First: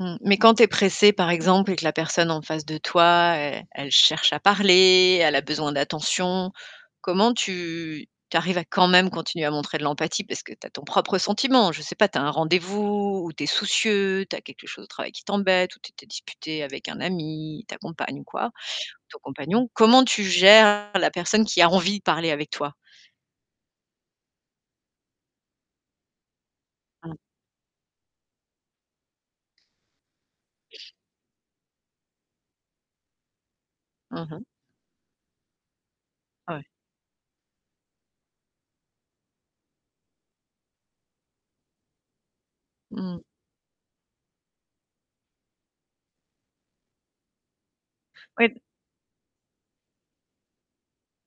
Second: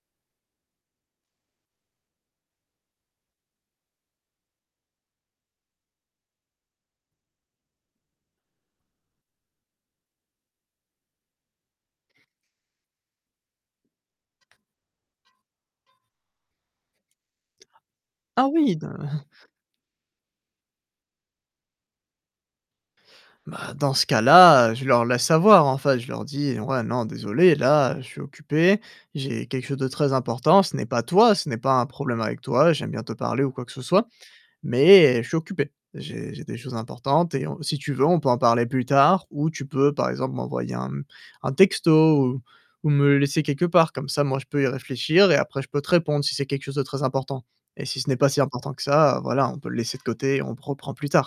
Mmh, mais quand tu es pressé par exemple, et que la personne en face de toi est elle cherche à parler, elle a besoin d'attention. Comment tu tu arrives à quand même continuer à montrer de l'empathie? Parce que, tu as ton propre sentiment, je sais pas, tu as un rendez-vous ou tu es soucieux. Tu as quelque chose au travail qui t'embête ou tu t'es disputé avec un ami, ta compagne ou Ah quoi, oui, de ton compagnon. Comment tu gères la personne qui a envie de parler avec toi? Bah, dans ce cas là, heu, je leur laisse savoir, enfin je leur dis: «Ouais. Non Mmh. désolé, là, je suis occupé, j'ai quelque chose de très important. Ce n'est pas toi ce n'est pas un problème avec toi, j'aime bien te parler ou quoi que ce soit Mmh mh. mais, je suis occupé. J'ai j'ai des Ouais. choses importantes et on si tu veux on peut en parler plus tard, ou tu peux par exemple, m'envoyer un m un texto ou ou me le Mmh. laisser quelque part. Comme ça, moi je peux y réfléchir et après je peux te répondre, si c'est quelque chose de très important. Et si ce n'est pas si Oui important que ça, voilà, on peut le laisser de côté, on prend prend plus tard».